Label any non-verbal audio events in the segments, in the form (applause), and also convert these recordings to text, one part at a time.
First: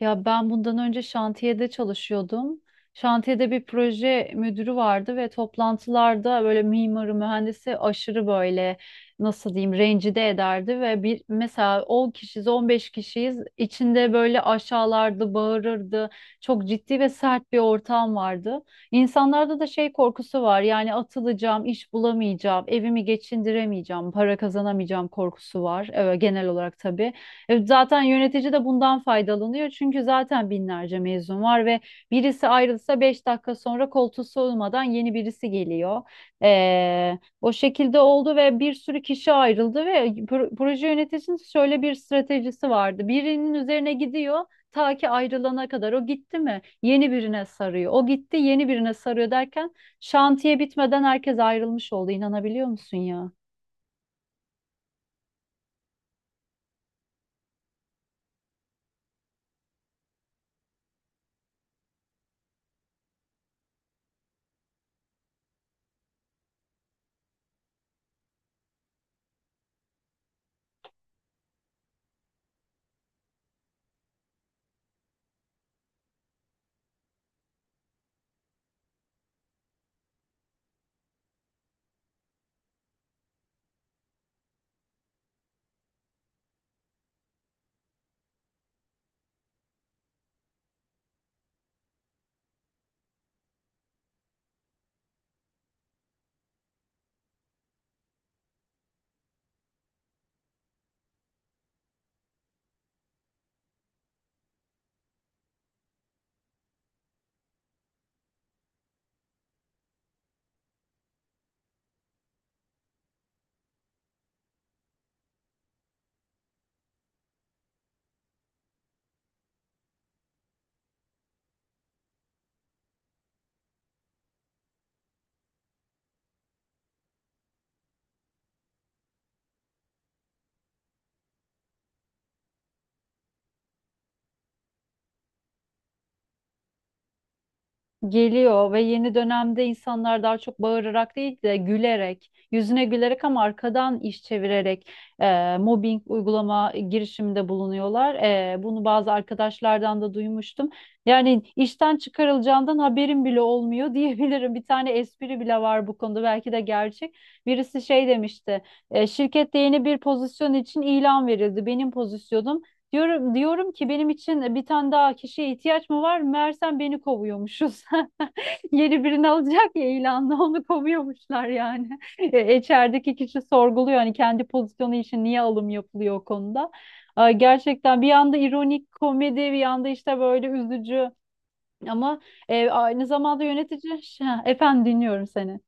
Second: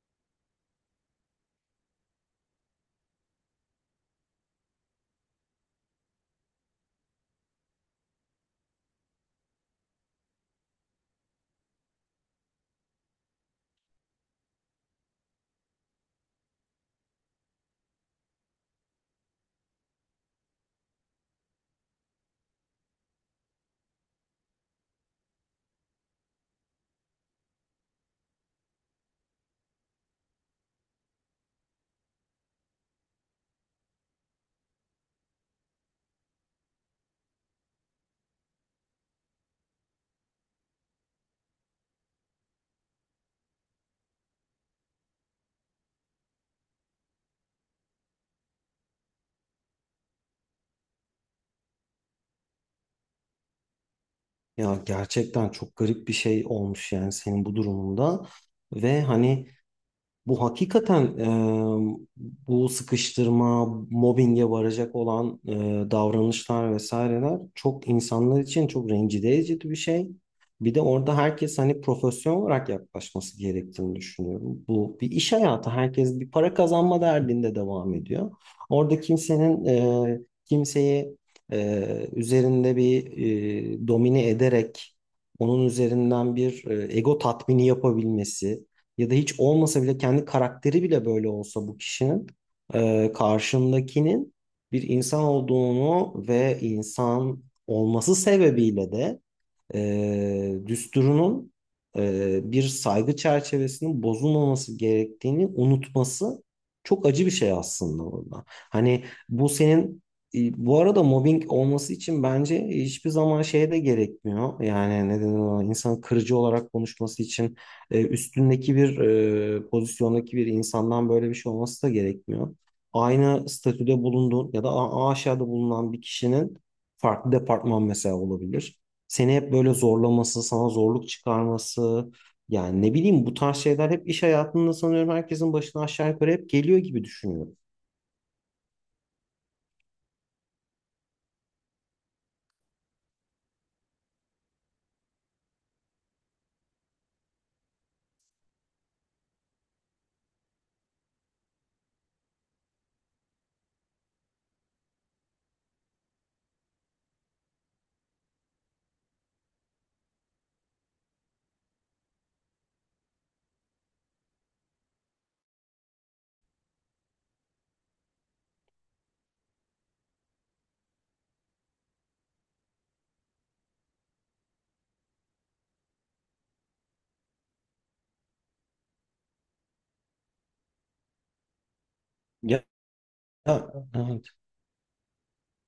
Ya ben bundan önce şantiyede çalışıyordum. Şantiyede bir proje müdürü vardı ve toplantılarda böyle mimarı, mühendisi aşırı böyle nasıl diyeyim rencide ederdi ve bir mesela 10 kişiyiz, 15 kişiyiz, içinde böyle aşağılardı, bağırırdı. Çok ciddi ve sert bir ortam vardı. İnsanlarda da şey korkusu var. Yani atılacağım, iş bulamayacağım, evimi geçindiremeyeceğim, para kazanamayacağım korkusu var. Evet, genel olarak tabii. Zaten yönetici de bundan faydalanıyor. Çünkü zaten binlerce mezun var ve birisi ayrılsa 5 dakika sonra koltuğu soğumadan yeni birisi geliyor. O şekilde oldu ve bir sürü kişi ayrıldı ve proje yöneticisinin şöyle bir stratejisi vardı. Birinin üzerine gidiyor ta ki ayrılana kadar. O gitti mi yeni birine sarıyor. O gitti yeni birine sarıyor derken şantiye bitmeden herkes ayrılmış oldu. İnanabiliyor musun ya? Ya gerçekten çok garip bir şey olmuş yani senin bu durumunda ve hani bu hakikaten bu sıkıştırma, mobbinge varacak olan davranışlar vesaireler çok insanlar için çok rencide edici bir şey. Bir de orada herkes hani profesyonel olarak yaklaşması gerektiğini düşünüyorum. Bu bir iş hayatı. Herkes bir para kazanma derdinde devam ediyor. Orada kimsenin kimseyi üzerinde bir domine ederek onun üzerinden bir ego tatmini yapabilmesi ya da hiç olmasa bile kendi karakteri bile böyle olsa bu kişinin karşındakinin bir insan olduğunu ve insan olması sebebiyle de düsturunun bir saygı çerçevesinin bozulmaması gerektiğini unutması çok acı bir şey aslında orada. Hani bu senin bu arada mobbing olması için bence hiçbir zaman şeye de gerekmiyor. Yani neden ona insan kırıcı olarak konuşması için üstündeki bir pozisyondaki bir insandan böyle bir şey olması da gerekmiyor. Aynı statüde bulunduğun ya da aşağıda bulunan bir kişinin farklı departman mesela olabilir seni hep böyle zorlaması, sana zorluk çıkarması, yani ne bileyim bu tarz şeyler hep iş hayatında sanıyorum herkesin başına aşağı yukarı hep geliyor gibi düşünüyorum. Geliyor ve yeni dönemde insanlar daha çok bağırarak değil de gülerek, yüzüne gülerek ama arkadan iş çevirerek mobbing uygulama girişiminde bulunuyorlar. Bunu bazı arkadaşlardan da duymuştum. Yani işten çıkarılacağından haberim bile olmuyor (laughs) diyebilirim. Bir tane espri bile var bu konuda. Belki de gerçek. Birisi şey demişti. Şirkette yeni bir pozisyon için ilan verildi. Benim pozisyonum. Diyorum, diyorum ki benim için bir tane daha kişiye ihtiyaç mı var? Meğersem beni kovuyormuşuz. (laughs) Yeni birini alacak ya ilanla onu kovuyormuşlar yani. (laughs) İçerideki kişi sorguluyor hani kendi pozisyonu için niye alım yapılıyor o konuda. Ay, gerçekten bir yanda ironik komedi bir yanda işte böyle üzücü ama Ya, aynı zamanda yönetici. (laughs) evet. Ha, efendim dinliyorum seni.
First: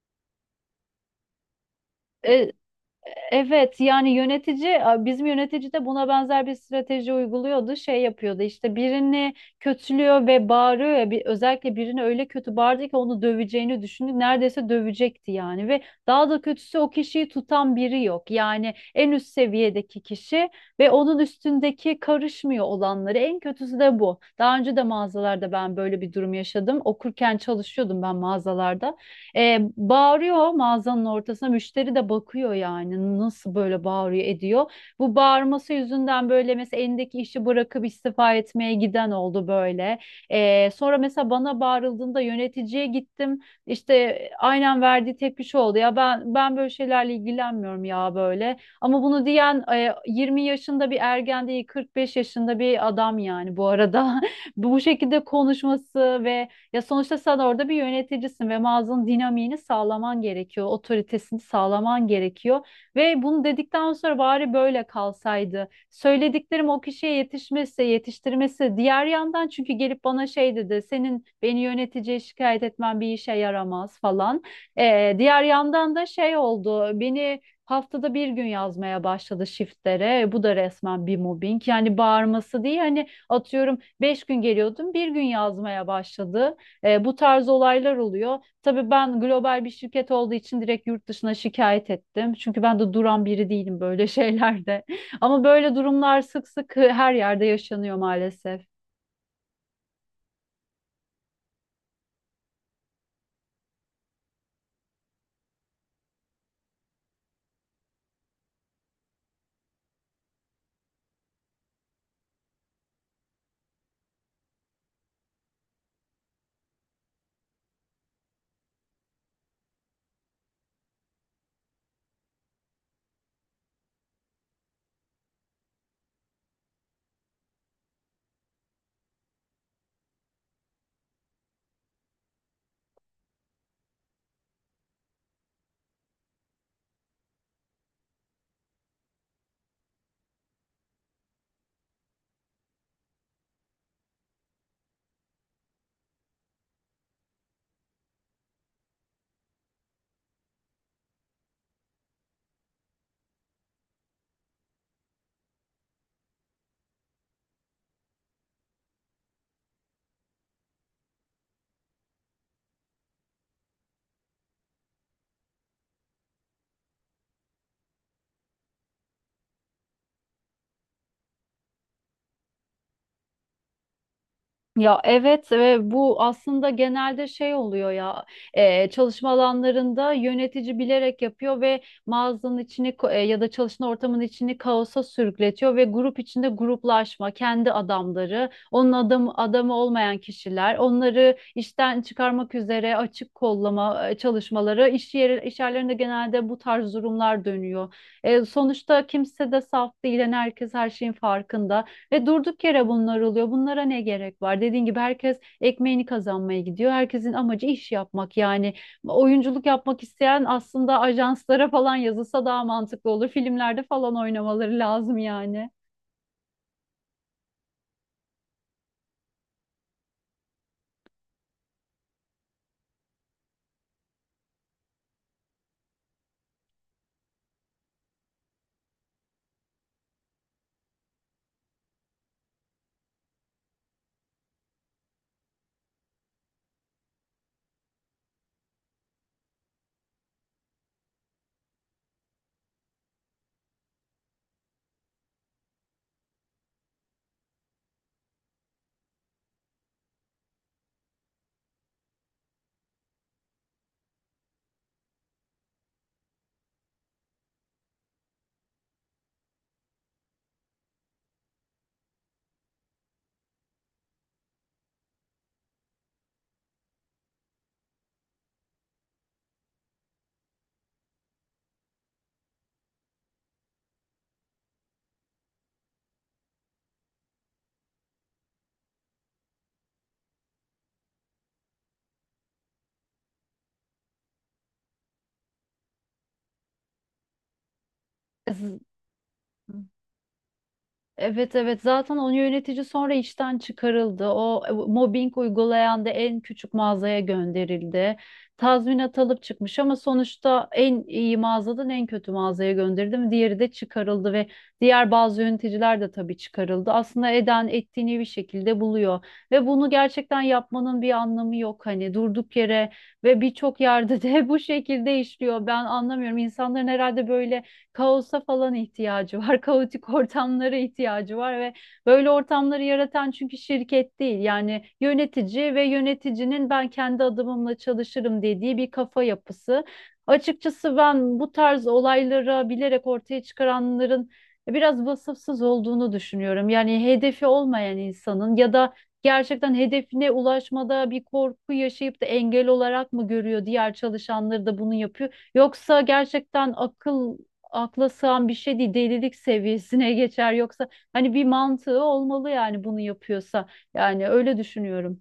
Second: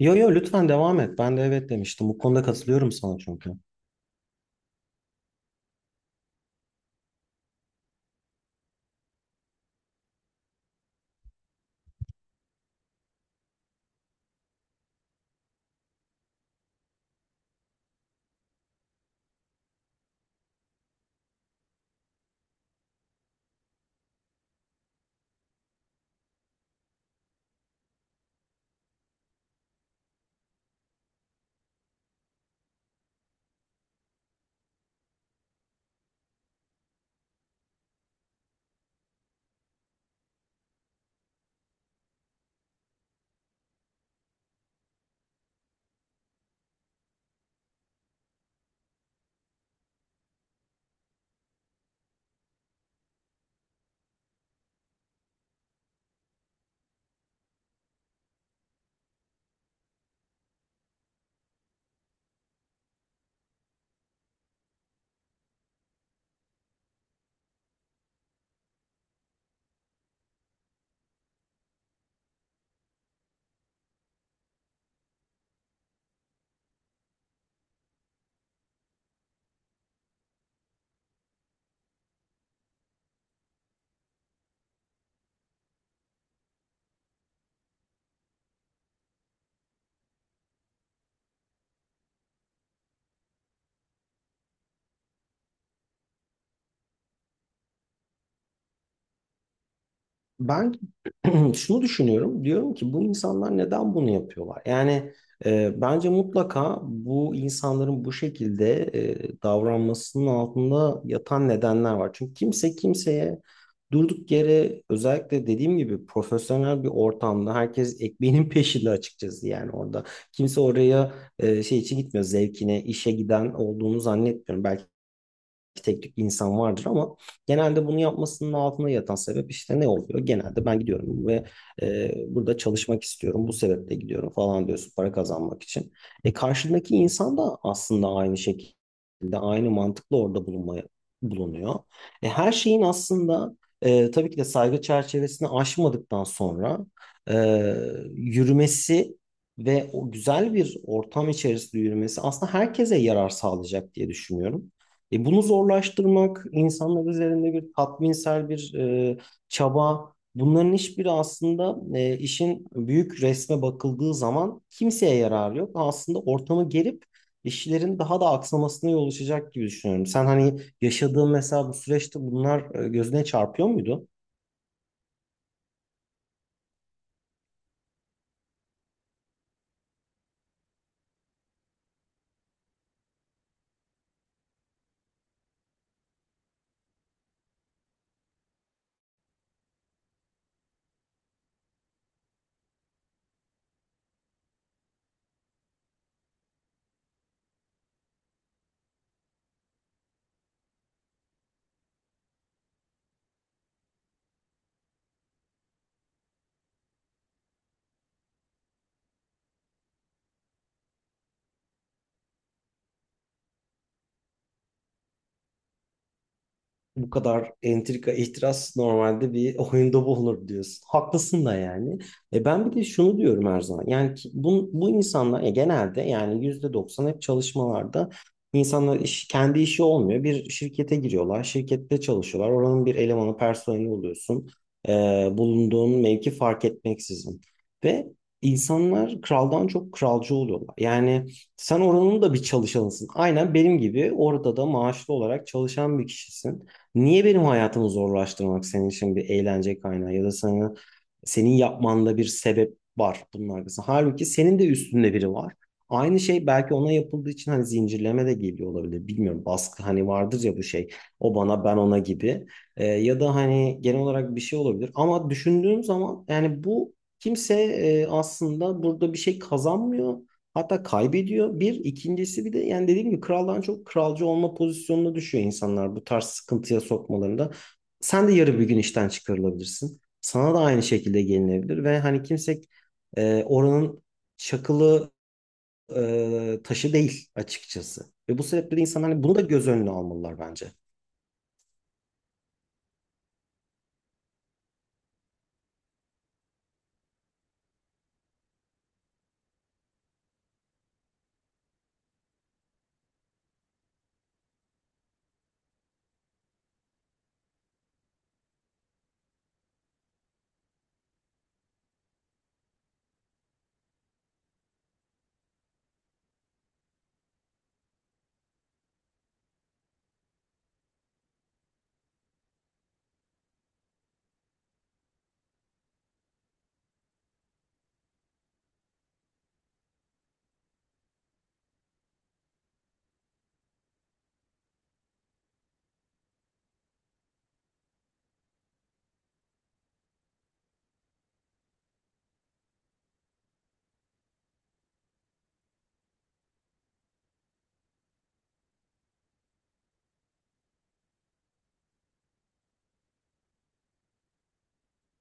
Yo yo lütfen devam et. Ben de evet demiştim. Bu konuda katılıyorum sana çünkü. Evet, yani yönetici, bizim yönetici de buna benzer bir strateji uyguluyordu. Şey yapıyordu işte birini kötülüyor ve bağırıyor ya bir, özellikle birini öyle kötü bağırdı ki onu döveceğini düşündü. Neredeyse dövecekti yani ve daha da kötüsü o kişiyi tutan biri yok. Yani en üst seviyedeki kişi ve onun üstündeki karışmıyor olanları. En kötüsü de bu. Daha önce de mağazalarda ben böyle bir durum yaşadım. Okurken çalışıyordum ben mağazalarda. Bağırıyor mağazanın ortasına. Müşteri de bakıyor yani nasıl böyle bağırıyor ediyor. Bu bağırması yüzünden böyle mesela elindeki işi bırakıp istifa etmeye giden oldu böyle. Sonra mesela bana bağırıldığında yöneticiye gittim. İşte aynen verdiği tepki şu oldu. Ya ben böyle şeylerle ilgilenmiyorum ya böyle. Ama bunu diyen 20 yaşında bir ergen değil 45 yaşında bir adam yani bu arada. (laughs) Bu şekilde konuşması ve ya sonuçta sen orada bir yöneticisin ve mağazanın dinamiğini sağlaman gerekiyor, otoritesini sağlaman gerekiyor ve bunu dedikten sonra bari böyle kalsaydı. Söylediklerim o kişiye yetişmezse yetiştirmesi. Diğer yandan çünkü gelip bana şey dedi, senin beni yöneticiye şikayet etmen bir işe yaramaz falan. Diğer yandan da şey oldu, beni haftada bir gün yazmaya başladı shiftlere. Bu da resmen bir mobbing. Yani bağırması değil hani atıyorum 5 gün geliyordum bir gün yazmaya başladı. Bu tarz olaylar oluyor. Tabii ben global bir şirket olduğu için direkt yurt dışına şikayet ettim. Çünkü ben de duran biri değilim böyle şeylerde. (laughs) Ama böyle durumlar sık sık her yerde yaşanıyor maalesef. Ben (clears throat) şunu düşünüyorum. Diyorum ki bu insanlar neden bunu yapıyorlar? Yani bence mutlaka bu insanların bu şekilde davranmasının altında yatan nedenler var. Çünkü kimse kimseye durduk yere özellikle dediğim gibi profesyonel bir ortamda herkes ekmeğinin (laughs) peşinde açıkçası yani orada. Kimse oraya şey için gitmiyor zevkine, işe giden olduğunu zannetmiyorum. Belki tek tük insan vardır ama genelde bunu yapmasının altında yatan sebep işte ne oluyor? Genelde ben gidiyorum ve burada çalışmak istiyorum. Bu sebeple gidiyorum falan diyorsun para kazanmak için. E karşındaki insan da aslında aynı şekilde aynı mantıkla orada bulunuyor. E, her şeyin aslında tabii ki de saygı çerçevesini aşmadıktan sonra e, yürümesi ve o güzel bir ortam içerisinde yürümesi aslında herkese yarar sağlayacak diye düşünüyorum. E, bunu zorlaştırmak, insanlar üzerinde bir tatminsel bir çaba, bunların hiçbiri aslında işin büyük resme bakıldığı zaman kimseye yarar yok. Aslında ortamı gerip işlerin daha da aksamasına yol açacak gibi düşünüyorum. Sen hani yaşadığın mesela bu süreçte bunlar gözüne çarpıyor muydu? Ya evet ve bu aslında genelde şey oluyor ya çalışma alanlarında yönetici bilerek yapıyor ve mağazanın içini ya da çalışma ortamının içini kaosa sürükletiyor ve grup içinde gruplaşma, kendi adamları, onun adamı, adamı olmayan kişiler, onları işten çıkarmak üzere açık kollama çalışmaları, iş yeri, iş yerlerinde genelde bu tarz durumlar dönüyor. Sonuçta kimse de saf değil, yani herkes her şeyin farkında. Ve durduk yere bunlar oluyor. Bunlara ne gerek var? Dediğin gibi herkes ekmeğini kazanmaya gidiyor. Herkesin amacı iş yapmak yani. Oyunculuk yapmak isteyen aslında ajanslara falan yazılsa daha mantıklı olur. Filmlerde falan oynamaları lazım yani. Bu kadar entrika, ihtiras normalde bir oyunda bulunur diyorsun. Haklısın da yani. E ben bir de şunu diyorum her zaman. Bu insanlar genelde yani %90 hep çalışmalarda insanlar iş, kendi işi olmuyor. Bir şirkete giriyorlar, şirkette çalışıyorlar. Oranın bir elemanı, personeli oluyorsun. E, bulunduğun mevki fark etmeksizin. Ve insanlar kraldan çok kralcı oluyorlar. Yani sen oranın da bir çalışanısın. Aynen benim gibi orada da maaşlı olarak çalışan bir kişisin. Niye benim hayatımı zorlaştırmak senin için bir eğlence kaynağı ya da senin yapmanda bir sebep var bunun arkasında. Halbuki senin de üstünde biri var. Aynı şey belki ona yapıldığı için hani zincirleme de geliyor olabilir. Bilmiyorum baskı hani vardır ya bu şey. O bana ben ona gibi. Ya da hani genel olarak bir şey olabilir. Ama düşündüğüm zaman yani bu kimse aslında burada bir şey kazanmıyor. Hatta kaybediyor. İkincisi bir de yani dediğim gibi kraldan çok kralcı olma pozisyonuna düşüyor insanlar bu tarz sıkıntıya sokmalarında. Sen de yarı bir gün işten çıkarılabilirsin. Sana da aynı şekilde gelinebilir ve hani kimse oranın çakılı taşı değil açıkçası. Ve bu sebeple de insanlar hani bunu da göz önüne almalılar bence. Evet, evet, zaten o yönetici sonra işten çıkarıldı. O mobbing uygulayan da en küçük mağazaya gönderildi. Tazminat alıp çıkmış ama sonuçta en iyi mağazadan en kötü mağazaya gönderildi mi? Diğeri de çıkarıldı ve diğer bazı yöneticiler de tabii çıkarıldı. Aslında eden ettiğini bir şekilde buluyor ve bunu gerçekten yapmanın bir anlamı yok hani durduk yere ve birçok yerde de (laughs) bu şekilde işliyor. Ben anlamıyorum. İnsanların herhalde böyle kaosa falan ihtiyacı var. (laughs) Kaotik ortamlara ihtiyacı var ve böyle ortamları yaratan çünkü şirket değil. Yani yönetici ve yöneticinin ben kendi adımımla çalışırım dediği bir kafa yapısı. Açıkçası ben bu tarz olayları bilerek ortaya çıkaranların biraz vasıfsız olduğunu düşünüyorum. Yani hedefi olmayan insanın ya da gerçekten hedefine ulaşmada bir korku yaşayıp da engel olarak mı görüyor diğer çalışanları da bunu yapıyor? Yoksa gerçekten akla sığan bir şey değil, delilik seviyesine (laughs) geçer yoksa hani bir mantığı olmalı yani bunu yapıyorsa, yani öyle düşünüyorum.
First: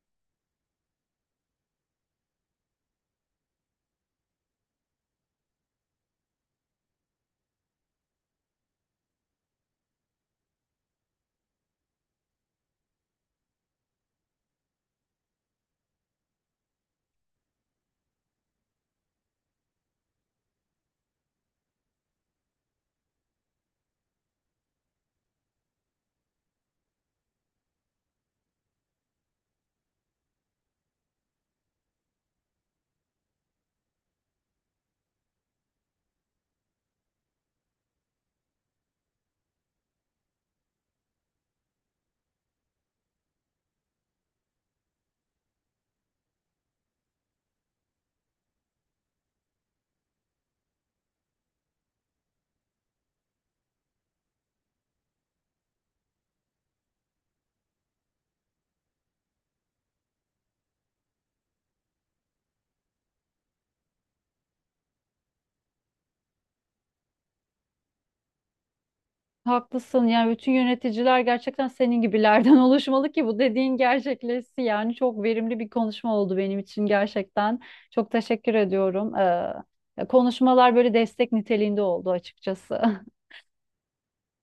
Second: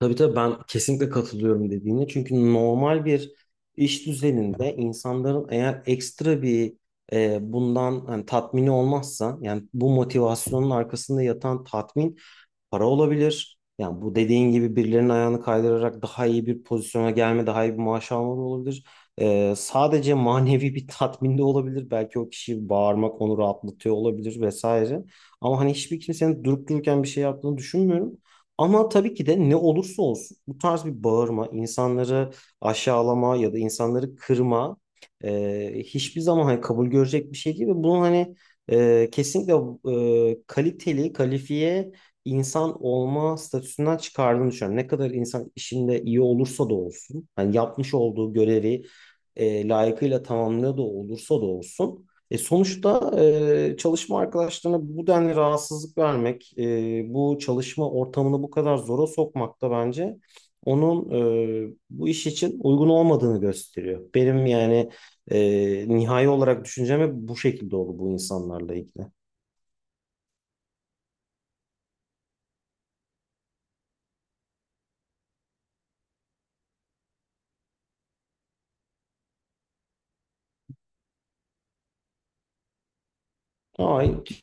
Tabii tabii ben kesinlikle katılıyorum dediğine. Çünkü normal bir iş düzeninde insanların eğer ekstra bir bundan hani tatmini olmazsa yani bu motivasyonun arkasında yatan tatmin para olabilir. Yani bu dediğin gibi birilerinin ayağını kaydırarak daha iyi bir pozisyona gelme, daha iyi bir maaş alma da olabilir. E, sadece manevi bir tatmin de olabilir. Belki o kişi bağırmak onu rahatlatıyor olabilir vesaire. Ama hani hiçbir kimsenin durup dururken bir şey yaptığını düşünmüyorum. Ama tabii ki de ne olursa olsun bu tarz bir bağırma, insanları aşağılama ya da insanları kırma hiçbir zaman hani kabul görecek bir şey değil ve bunun hani kesinlikle kaliteli, kalifiye insan olma statüsünden çıkardığını düşünüyorum. Ne kadar insan işinde iyi olursa da olsun, hani yapmış olduğu görevi layıkıyla tamamlıyor da olursa da olsun. E sonuçta çalışma arkadaşlarına bu denli rahatsızlık vermek, bu çalışma ortamını bu kadar zora sokmak da bence onun bu iş için uygun olmadığını gösteriyor. Benim yani nihai olarak düşüncem hep bu şekilde oldu bu insanlarla ilgili. Haklısın, yani bütün yöneticiler gerçekten senin gibilerden (laughs) oluşmalı ki bu dediğin gerçekleşsin, yani çok verimli bir konuşma oldu benim için gerçekten, çok teşekkür ediyorum. Konuşmalar böyle destek niteliğinde oldu açıkçası. Ay,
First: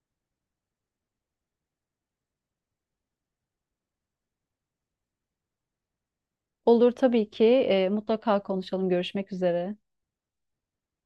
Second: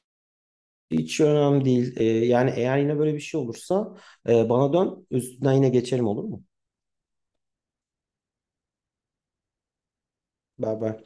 hiç önemli değil. E, yani eğer yine böyle bir şey olursa bana dön, üstünden yine geçelim olur mu? (laughs) Olur tabii ki. Mutlaka konuşalım, görüşmek üzere. Beraber.